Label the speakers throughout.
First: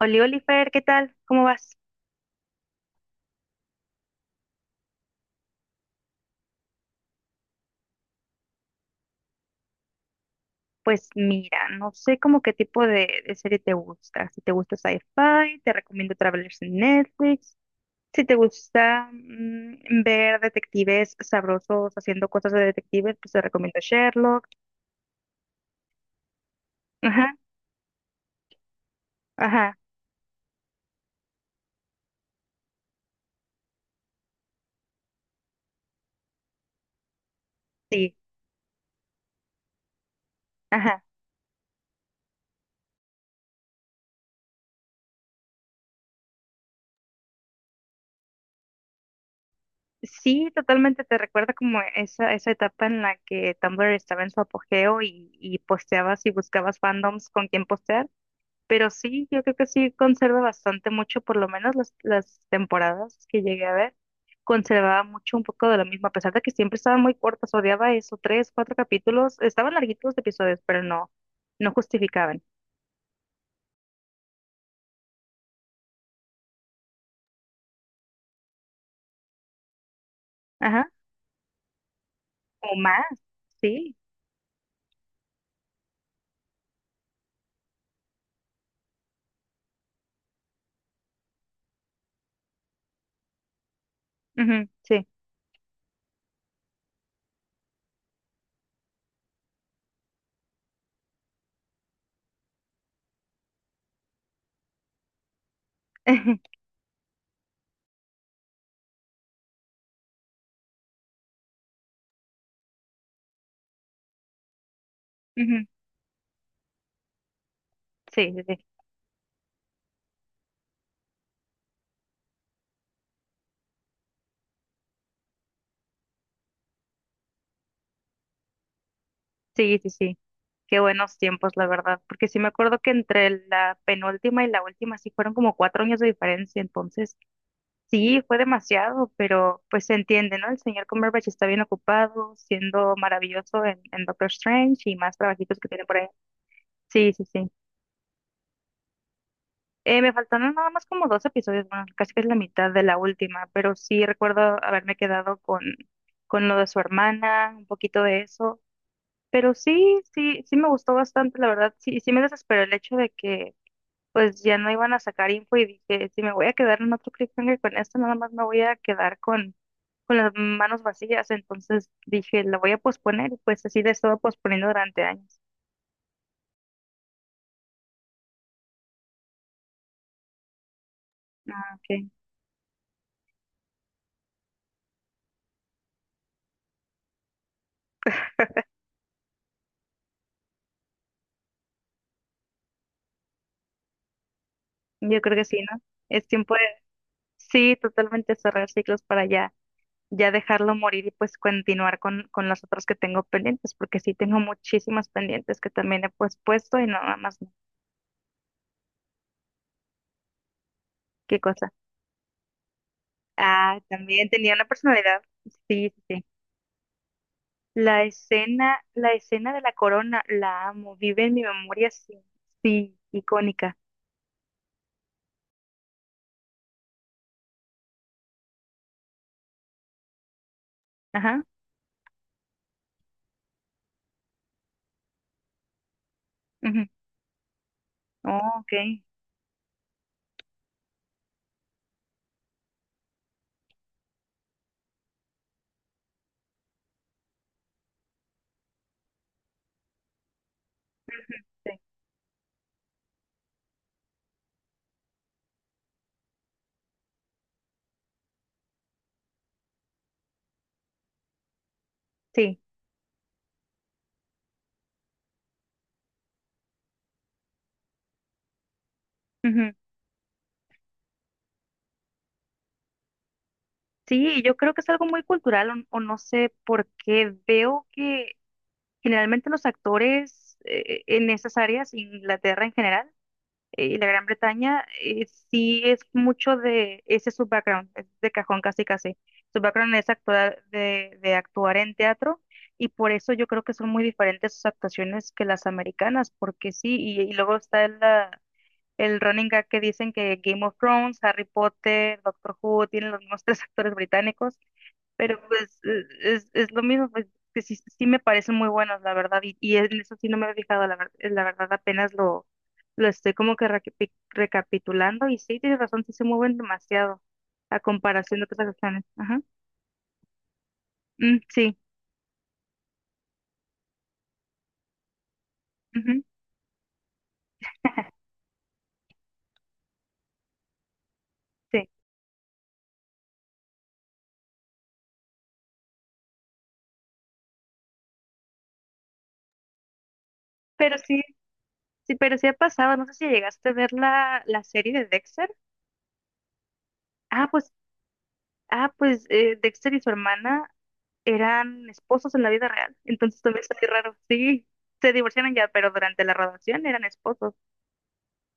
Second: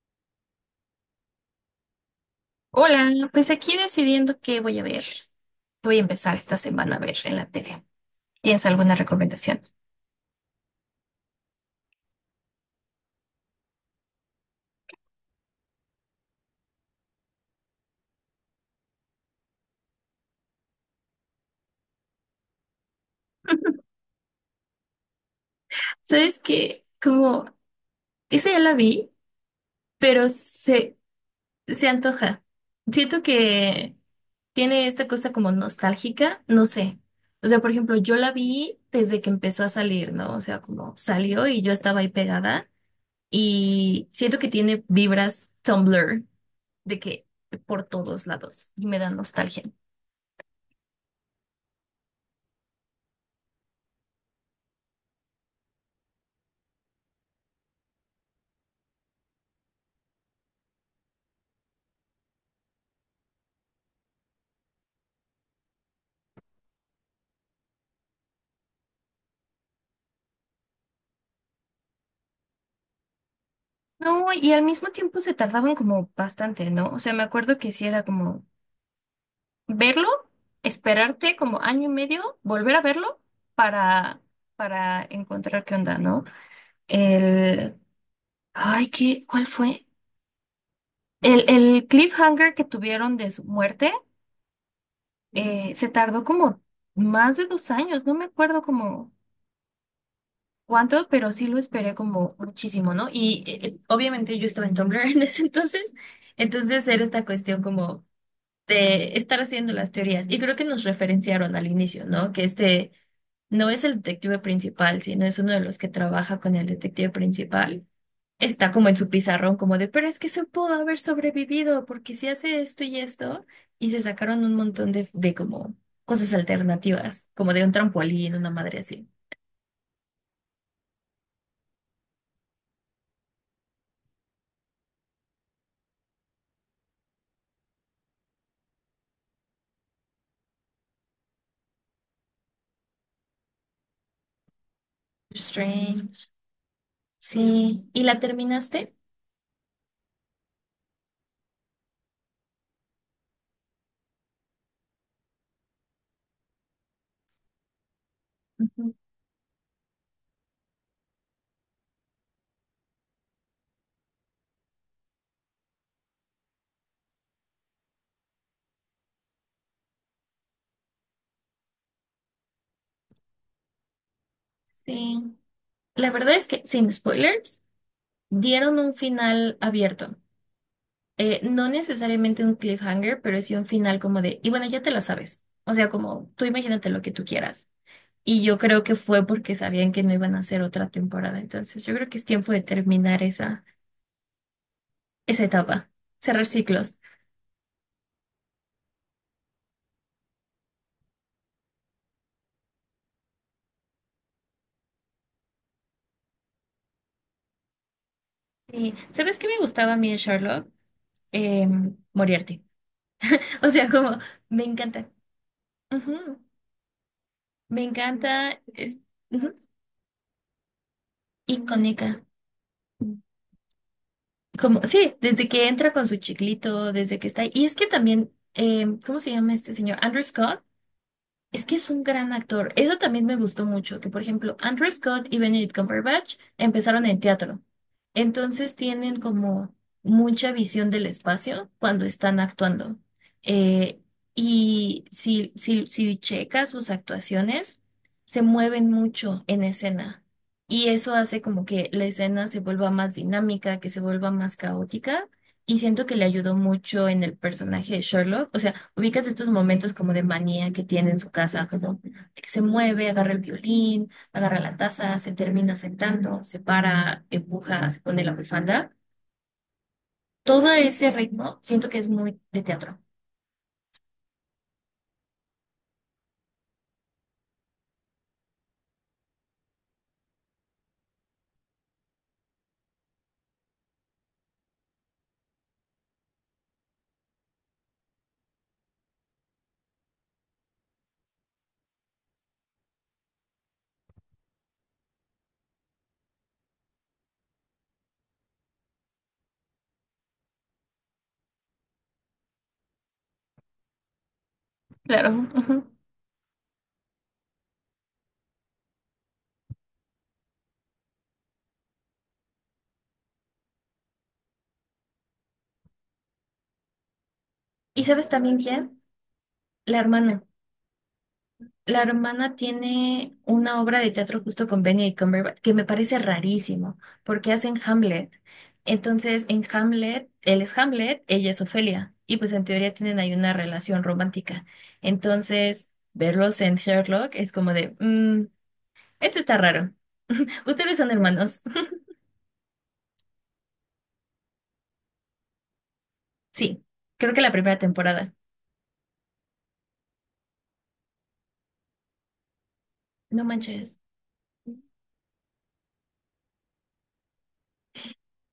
Speaker 1: Oli Oliver, ¿qué tal? ¿Cómo vas?
Speaker 2: Hola, pues aquí decidiendo qué voy a ver, qué voy a empezar esta semana a ver en la tele. ¿Tienes alguna recomendación?
Speaker 1: Pues mira, no sé como qué tipo de serie te gusta. Si te gusta sci-fi, te recomiendo Travelers en Netflix. Si te gusta ver detectives sabrosos haciendo cosas de detectives, pues te recomiendo Sherlock.
Speaker 2: ¿Sabes que
Speaker 1: Ajá,
Speaker 2: Como esa ya la vi,
Speaker 1: ajá,
Speaker 2: pero se antoja. Siento que tiene esta cosa como nostálgica, no sé. O sea, por ejemplo,
Speaker 1: sí,
Speaker 2: yo la vi desde que empezó a salir, ¿no? O sea, como
Speaker 1: ajá.
Speaker 2: salió y yo estaba ahí pegada y siento que tiene vibras Tumblr de que por todos lados y me da nostalgia.
Speaker 1: Sí, totalmente te recuerda como esa etapa en la que Tumblr estaba en su apogeo y posteabas y buscabas fandoms con quien postear. Pero sí, yo creo que sí conserva bastante mucho, por lo menos las temporadas que llegué a ver, conservaba mucho un poco de lo mismo, a pesar de que siempre estaban muy cortas, odiaba eso, tres, cuatro capítulos, estaban larguitos los episodios, pero no justificaban.
Speaker 2: No, y al mismo tiempo se tardaban como bastante, ¿no? O sea, me acuerdo que sí era como verlo,
Speaker 1: Ajá,
Speaker 2: esperarte como 1 año y medio,
Speaker 1: o
Speaker 2: volver a
Speaker 1: más,
Speaker 2: verlo
Speaker 1: sí,
Speaker 2: para, para encontrar qué onda, ¿no? El, ay, ¿qué? ¿Cuál fue? El cliffhanger que tuvieron de su muerte,
Speaker 1: ujú, sí,
Speaker 2: se tardó como más de 2 años, no me acuerdo como cuánto, pero sí lo esperé como muchísimo, ¿no? Y obviamente yo estaba en Tumblr en ese entonces, entonces era esta cuestión como de estar haciendo las teorías. Y creo que nos referenciaron al inicio, ¿no? Que este no es el detective principal, sino es uno de
Speaker 1: ujú,
Speaker 2: los que trabaja con el detective principal.
Speaker 1: sí, sí, sí,
Speaker 2: Está como en su pizarrón, como de, pero es que se pudo haber sobrevivido, porque si hace esto y esto, y se sacaron un montón de como cosas alternativas, como de un trampolín, una madre así.
Speaker 1: sí, sí, sí. Qué buenos tiempos, la verdad, porque sí me acuerdo que entre la penúltima y la última sí fueron como cuatro años de diferencia, entonces sí, fue demasiado, pero pues se entiende, ¿no? El señor Cumberbatch está bien ocupado, siendo maravilloso en Doctor Strange y más trabajitos que tiene por ahí.
Speaker 2: Strange.
Speaker 1: Sí, sí, sí.
Speaker 2: Sí, ¿y la terminaste?
Speaker 1: Me faltaron nada más como dos episodios, bueno, casi que es la mitad de la última, pero sí recuerdo haberme quedado con lo de su hermana, un poquito de eso.
Speaker 2: Ujú,
Speaker 1: Pero sí, sí, sí me gustó bastante, la verdad. Sí, sí me desesperó el hecho de que pues ya no iban a sacar info y dije, si me voy a quedar en otro cliffhanger con esto, nada más me voy a quedar con las manos vacías, entonces dije, la voy a posponer y pues así la he estado posponiendo durante
Speaker 2: sí.
Speaker 1: años.
Speaker 2: La verdad es que, sin spoilers, dieron un final abierto. No
Speaker 1: Ok,
Speaker 2: necesariamente un cliffhanger, pero sí un final como de, y bueno, ya te la sabes. O sea, como tú imagínate lo que tú quieras. Y yo creo que fue porque sabían que no iban a hacer otra temporada. Entonces, yo creo que es tiempo de terminar
Speaker 1: yo creo que
Speaker 2: esa
Speaker 1: sí, ¿no?
Speaker 2: etapa,
Speaker 1: Es
Speaker 2: cerrar
Speaker 1: tiempo de,
Speaker 2: ciclos.
Speaker 1: sí, totalmente cerrar ciclos para ya, ya dejarlo morir y pues continuar con las otras que tengo pendientes, porque sí tengo muchísimas pendientes que también he pues puesto y no, nada más, no.
Speaker 2: Sí. ¿Sabes qué me gustaba a mí de Sherlock?
Speaker 1: ¿Qué cosa?
Speaker 2: Moriarty. O
Speaker 1: Ah,
Speaker 2: sea, como
Speaker 1: también tenía una
Speaker 2: me encanta.
Speaker 1: personalidad, sí, sí, sí.
Speaker 2: Ujú. Me encanta. Es
Speaker 1: La escena
Speaker 2: ujú,
Speaker 1: de la corona, la amo, vive en mi memoria,
Speaker 2: icónica.
Speaker 1: sí, sí, icónica.
Speaker 2: Como, sí, desde que entra con su chiclito, desde que está ahí. Y es que también, ¿cómo se llama este señor? Andrew Scott.
Speaker 1: Ajá.
Speaker 2: Es que es un gran actor. Eso también me gustó mucho, que por ejemplo, Andrew Scott y Benedict Cumberbatch
Speaker 1: Ujú.
Speaker 2: empezaron en teatro.
Speaker 1: Oh, ok.
Speaker 2: Entonces tienen como mucha visión del espacio cuando están actuando. Eh, y si checas sus actuaciones, se mueven mucho en escena. Y eso hace como
Speaker 1: Sí,
Speaker 2: que la escena se vuelva más dinámica, que se vuelva más caótica. Y siento que le ayudó mucho en el personaje de Sherlock. O sea, ubicas estos momentos como de manía que tiene en su casa, como que
Speaker 1: sí,
Speaker 2: se mueve, agarra el violín, agarra la taza, se termina sentando, se para, empuja, se pone la bufanda.
Speaker 1: ujú.
Speaker 2: Todo ese ritmo siento que es muy de teatro.
Speaker 1: Sí, yo creo que es algo muy cultural o no sé por qué veo que generalmente los actores en esas áreas, Inglaterra en general y la Gran Bretaña, sí es mucho de ese es su background, es de cajón casi casi. Su background es actuar, de actuar en teatro y por eso yo creo que son muy diferentes sus actuaciones que las americanas, porque sí, y luego está la, el running gag que dicen que Game of Thrones, Harry Potter, Doctor Who tienen los mismos tres actores británicos,
Speaker 2: Claro.
Speaker 1: pero pues
Speaker 2: Ujú.
Speaker 1: es lo mismo, pues que sí, sí me parecen muy buenos, la verdad, y en eso sí no me he fijado, la, la verdad apenas lo estoy como que recapitulando y sí, tienes razón, sí se mueven demasiado a
Speaker 2: ¿Y sabes
Speaker 1: comparación de
Speaker 2: también
Speaker 1: otras acciones.
Speaker 2: quién?
Speaker 1: Ajá.
Speaker 2: La hermana.
Speaker 1: Mm, sí.
Speaker 2: La hermana tiene una obra de teatro justo con Benedict Cumberbatch que me
Speaker 1: Ujú.
Speaker 2: parece rarísimo, porque hacen Hamlet. Entonces, en Hamlet, él es Hamlet, ella es
Speaker 1: Sí,
Speaker 2: Ofelia, y pues en teoría tienen ahí una relación romántica. Entonces, verlos en Sherlock es como de, "Mm, esto está raro.
Speaker 1: pero
Speaker 2: Ustedes son
Speaker 1: sí,
Speaker 2: hermanos."
Speaker 1: sí, pero sí ha pasado. No sé si llegaste a ver la serie de Dexter.
Speaker 2: Sí, creo que
Speaker 1: Ah,
Speaker 2: la
Speaker 1: pues,
Speaker 2: primera temporada.
Speaker 1: ah, pues Dexter y su hermana eran esposos en la vida real. Entonces
Speaker 2: No
Speaker 1: también está muy
Speaker 2: manches.
Speaker 1: raro. Sí, se divorciaron ya, pero durante la graduación eran esposos.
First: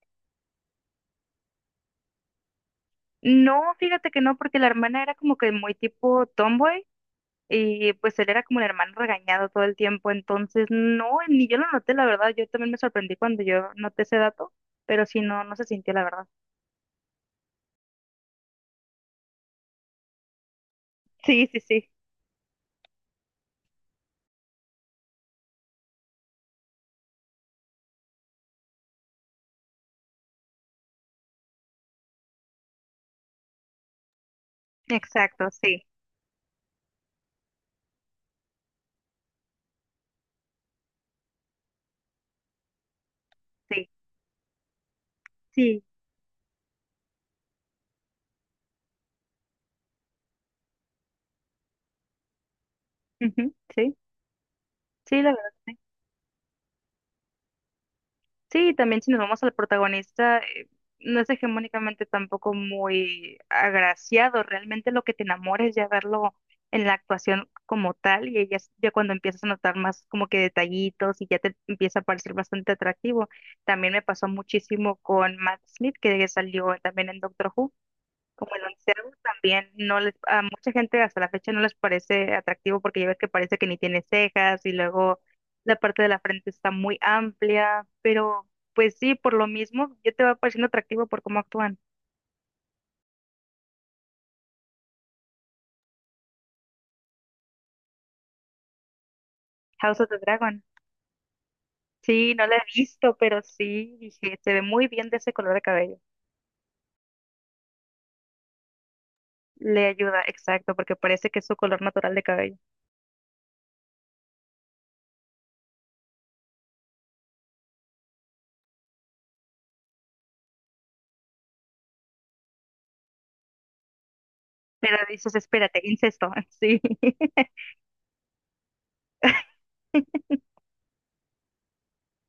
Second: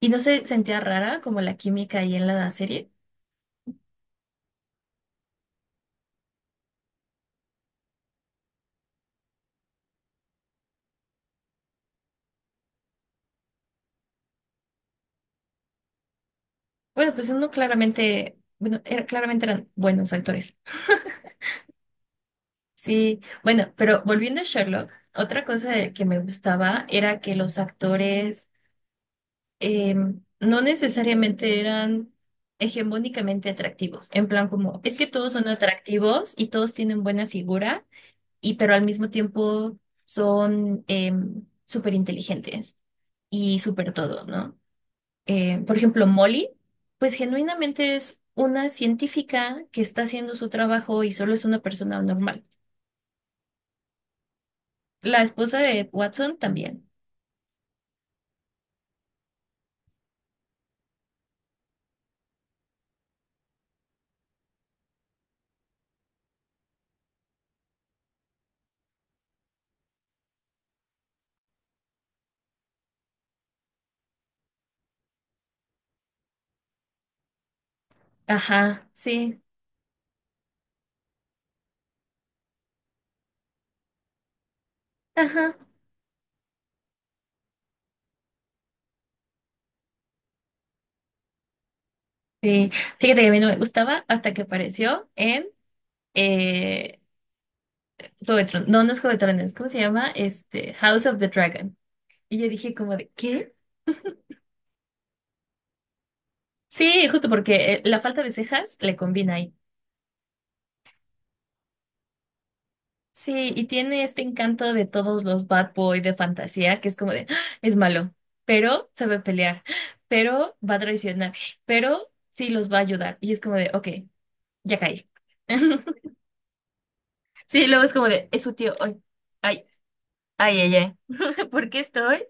Speaker 2: ¿Y no se sentía rara como la química ahí en la serie?
Speaker 1: No, fíjate que no, porque la hermana era como que muy tipo tomboy y pues él era como el hermano regañado todo el tiempo. Entonces, no, ni yo lo noté, la verdad. Yo también me sorprendí cuando yo noté ese dato, pero sí, no, no se sintió, la verdad.
Speaker 2: Bueno, pues uno claramente, bueno, era- claramente eran buenos actores.
Speaker 1: Sí, sí, sí.
Speaker 2: Sí, bueno, pero volviendo a Sherlock, otra cosa de- que me gustaba era que los actores no necesariamente eran hegemónicamente atractivos, en plan como, es que todos son
Speaker 1: Exacto, sí,
Speaker 2: atractivos y todos tienen buena figura, y pero al mismo tiempo son súper inteligentes y
Speaker 1: sí,
Speaker 2: súper todo, ¿no? Por
Speaker 1: sí.
Speaker 2: ejemplo, Molly, pues genuinamente es una científica que está haciendo su trabajo y solo es una persona normal.
Speaker 1: Ujú, sí, sí,
Speaker 2: La
Speaker 1: la verdad.
Speaker 2: esposa
Speaker 1: Sí.
Speaker 2: de Watson también.
Speaker 1: Sí, también si nos vamos al protagonista, no es hegemónicamente tampoco muy agraciado. Realmente lo que te enamora es ya verlo en la actuación como tal y ya, ya cuando empiezas a notar más como que detallitos y ya te empieza a parecer bastante atractivo. También me pasó muchísimo con Matt Smith, que salió también en Doctor Who. Como el
Speaker 2: Ajá,
Speaker 1: onceavo
Speaker 2: sí,
Speaker 1: también no les, a mucha gente hasta la fecha no les parece atractivo porque ya ves que parece que ni tiene cejas y luego
Speaker 2: ajá,
Speaker 1: la parte de la frente está muy amplia, pero pues sí, por lo mismo, ya te va pareciendo atractivo por cómo actúan.
Speaker 2: sí. Fíjate que a mí no me gustaba hasta que apareció en eh, Juego de Tron- No, no es Juego de Tronos, ¿cómo se
Speaker 1: House of
Speaker 2: llama?
Speaker 1: the Dragon.
Speaker 2: Este, House of the Dragon.
Speaker 1: Sí,
Speaker 2: Y
Speaker 1: no
Speaker 2: yo
Speaker 1: la he
Speaker 2: dije como de,
Speaker 1: visto, pero
Speaker 2: ¿qué?
Speaker 1: sí, dije, se ve muy bien de ese color de cabello.
Speaker 2: Sí, justo porque la falta de cejas le combina.
Speaker 1: Le ayuda, exacto, porque parece que es su color natural de cabello.
Speaker 2: Sí, y tiene este encanto de todos los bad boy de fantasía, que es como de, "Ah, es malo, pero sabe pelear, pero va a traicionar, pero sí los va a ayudar." Y es como de, ok, ya
Speaker 1: Pero
Speaker 2: caí.
Speaker 1: dices, espérate, incesto, sí,
Speaker 2: Sí, luego es como de, es su tío, ay, ay, ay, ay, ay. ¿Por qué estoy?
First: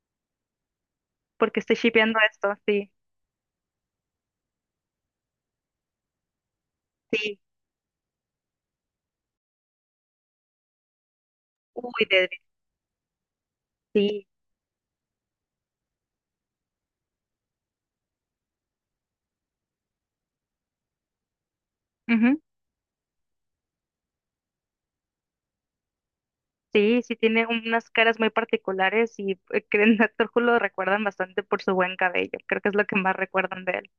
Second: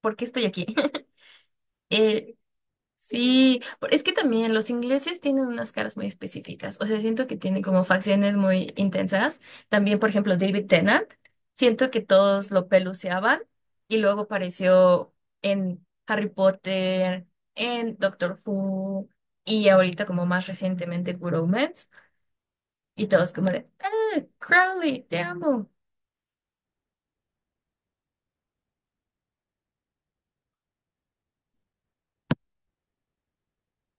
Speaker 2: ¿Por qué estoy aquí?
Speaker 1: porque estoy shipeando
Speaker 2: Eh,
Speaker 1: esto, sí,
Speaker 2: sí, por- es que también los ingleses tienen unas caras muy específicas, o sea, siento que
Speaker 1: sí,
Speaker 2: tienen como facciones muy intensas. También, por ejemplo, David Tennant, siento que
Speaker 1: uy, de,
Speaker 2: todos lo peluceaban y luego
Speaker 1: sí.
Speaker 2: apareció en Harry Potter, en Doctor Who y ahorita como más recientemente Good Omens
Speaker 1: Ujú.
Speaker 2: y todos como de, "Ah, Crowley, te amo."
Speaker 1: Sí, sí tiene unas caras muy particulares y que en Doctor Who lo recuerdan bastante por su buen cabello. Creo que es lo que más recuerdan de él.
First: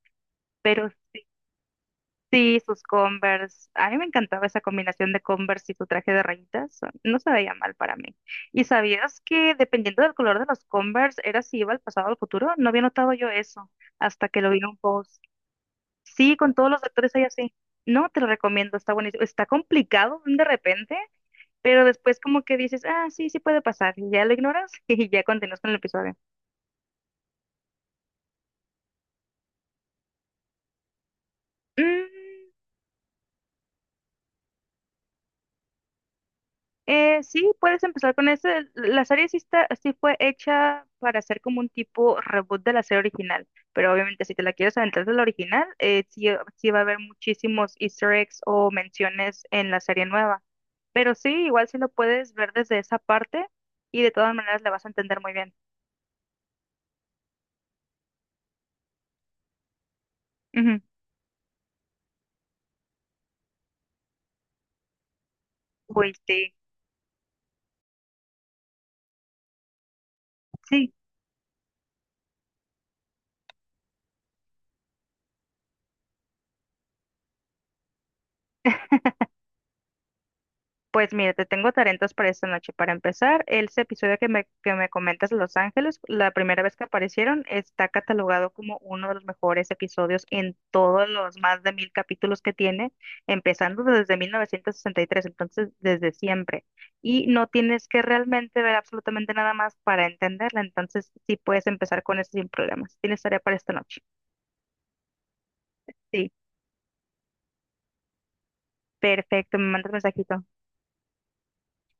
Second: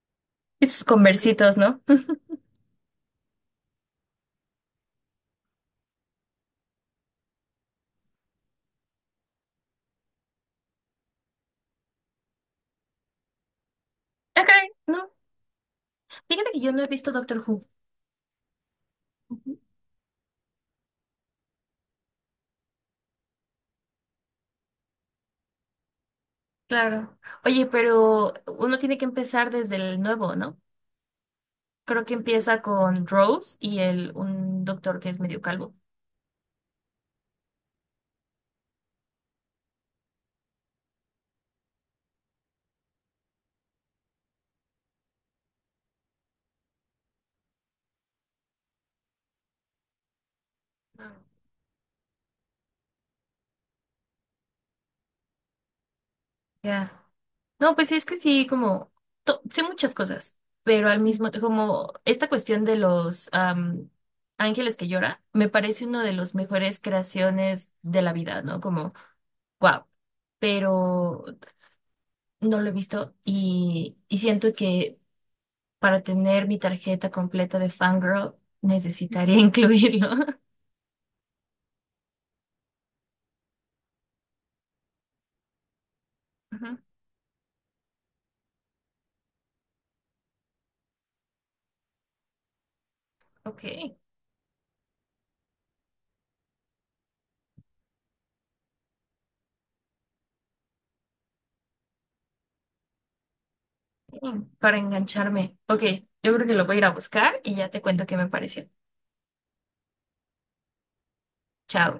Speaker 2: Esos
Speaker 1: Pero sí,
Speaker 2: conversitos, ¿no?
Speaker 1: sí, sus Converse. A mí me encantaba esa combinación de Converse y su traje de rayitas. No se veía mal para mí. ¿Y sabías que dependiendo del color de los Converse era si iba al pasado o al futuro? No había notado yo eso hasta que
Speaker 2: Ok,
Speaker 1: lo vi en un
Speaker 2: no.
Speaker 1: post. Sí,
Speaker 2: Fíjate
Speaker 1: con
Speaker 2: que
Speaker 1: todos
Speaker 2: yo no
Speaker 1: los
Speaker 2: he visto
Speaker 1: actores hay
Speaker 2: Doctor
Speaker 1: así.
Speaker 2: Who.
Speaker 1: No, te lo recomiendo, está buenísimo. Está complicado de repente, pero después como que dices, ah, sí, sí puede pasar, y ya lo ignoras y ya continúas con el episodio.
Speaker 2: Claro. Oye, pero uno tiene que empezar desde el nuevo, ¿no? Creo que
Speaker 1: Mm,
Speaker 2: empieza con Rose y el un doctor que es medio calvo.
Speaker 1: sí, puedes empezar con eso. La serie sí, está, sí fue hecha para hacer como un tipo reboot de la serie original, pero obviamente si te la quieres aventar de la original, sí, sí va a haber muchísimos easter eggs o menciones en la serie nueva. Pero sí, igual sí lo puedes ver desde esa parte y de todas maneras la vas a entender muy bien.
Speaker 2: Ya. No, pues sí, es que sí, como to- sé muchas cosas,
Speaker 1: Ujú.
Speaker 2: pero al mismo como esta cuestión de los ángeles que llora, me parece uno de
Speaker 1: Uy,
Speaker 2: los
Speaker 1: sí,
Speaker 2: mejores creaciones de la vida, ¿no? Como, wow.
Speaker 1: sí.
Speaker 2: Pero no lo he visto y siento que para tener mi tarjeta completa de fangirl, necesitaría incluirlo.
Speaker 1: Pues mira, te tengo talentos para esta noche. Para empezar, el episodio que me comentas de Los Ángeles, la primera vez
Speaker 2: Ujú.
Speaker 1: que aparecieron, está catalogado como uno de los mejores episodios en todos los más de mil capítulos que tiene, empezando
Speaker 2: Ok,
Speaker 1: desde 1963, entonces desde siempre. Y no tienes que realmente ver absolutamente nada más para entenderla, entonces sí puedes empezar con eso sin problemas. Tienes tarea para esta noche.
Speaker 2: mm, para engancharme. Ok,
Speaker 1: Sí,
Speaker 2: yo creo que lo voy a ir a buscar y ya te cuento qué me pareció.
Speaker 1: perfecto, me mandas mensajito.
Speaker 2: Chao.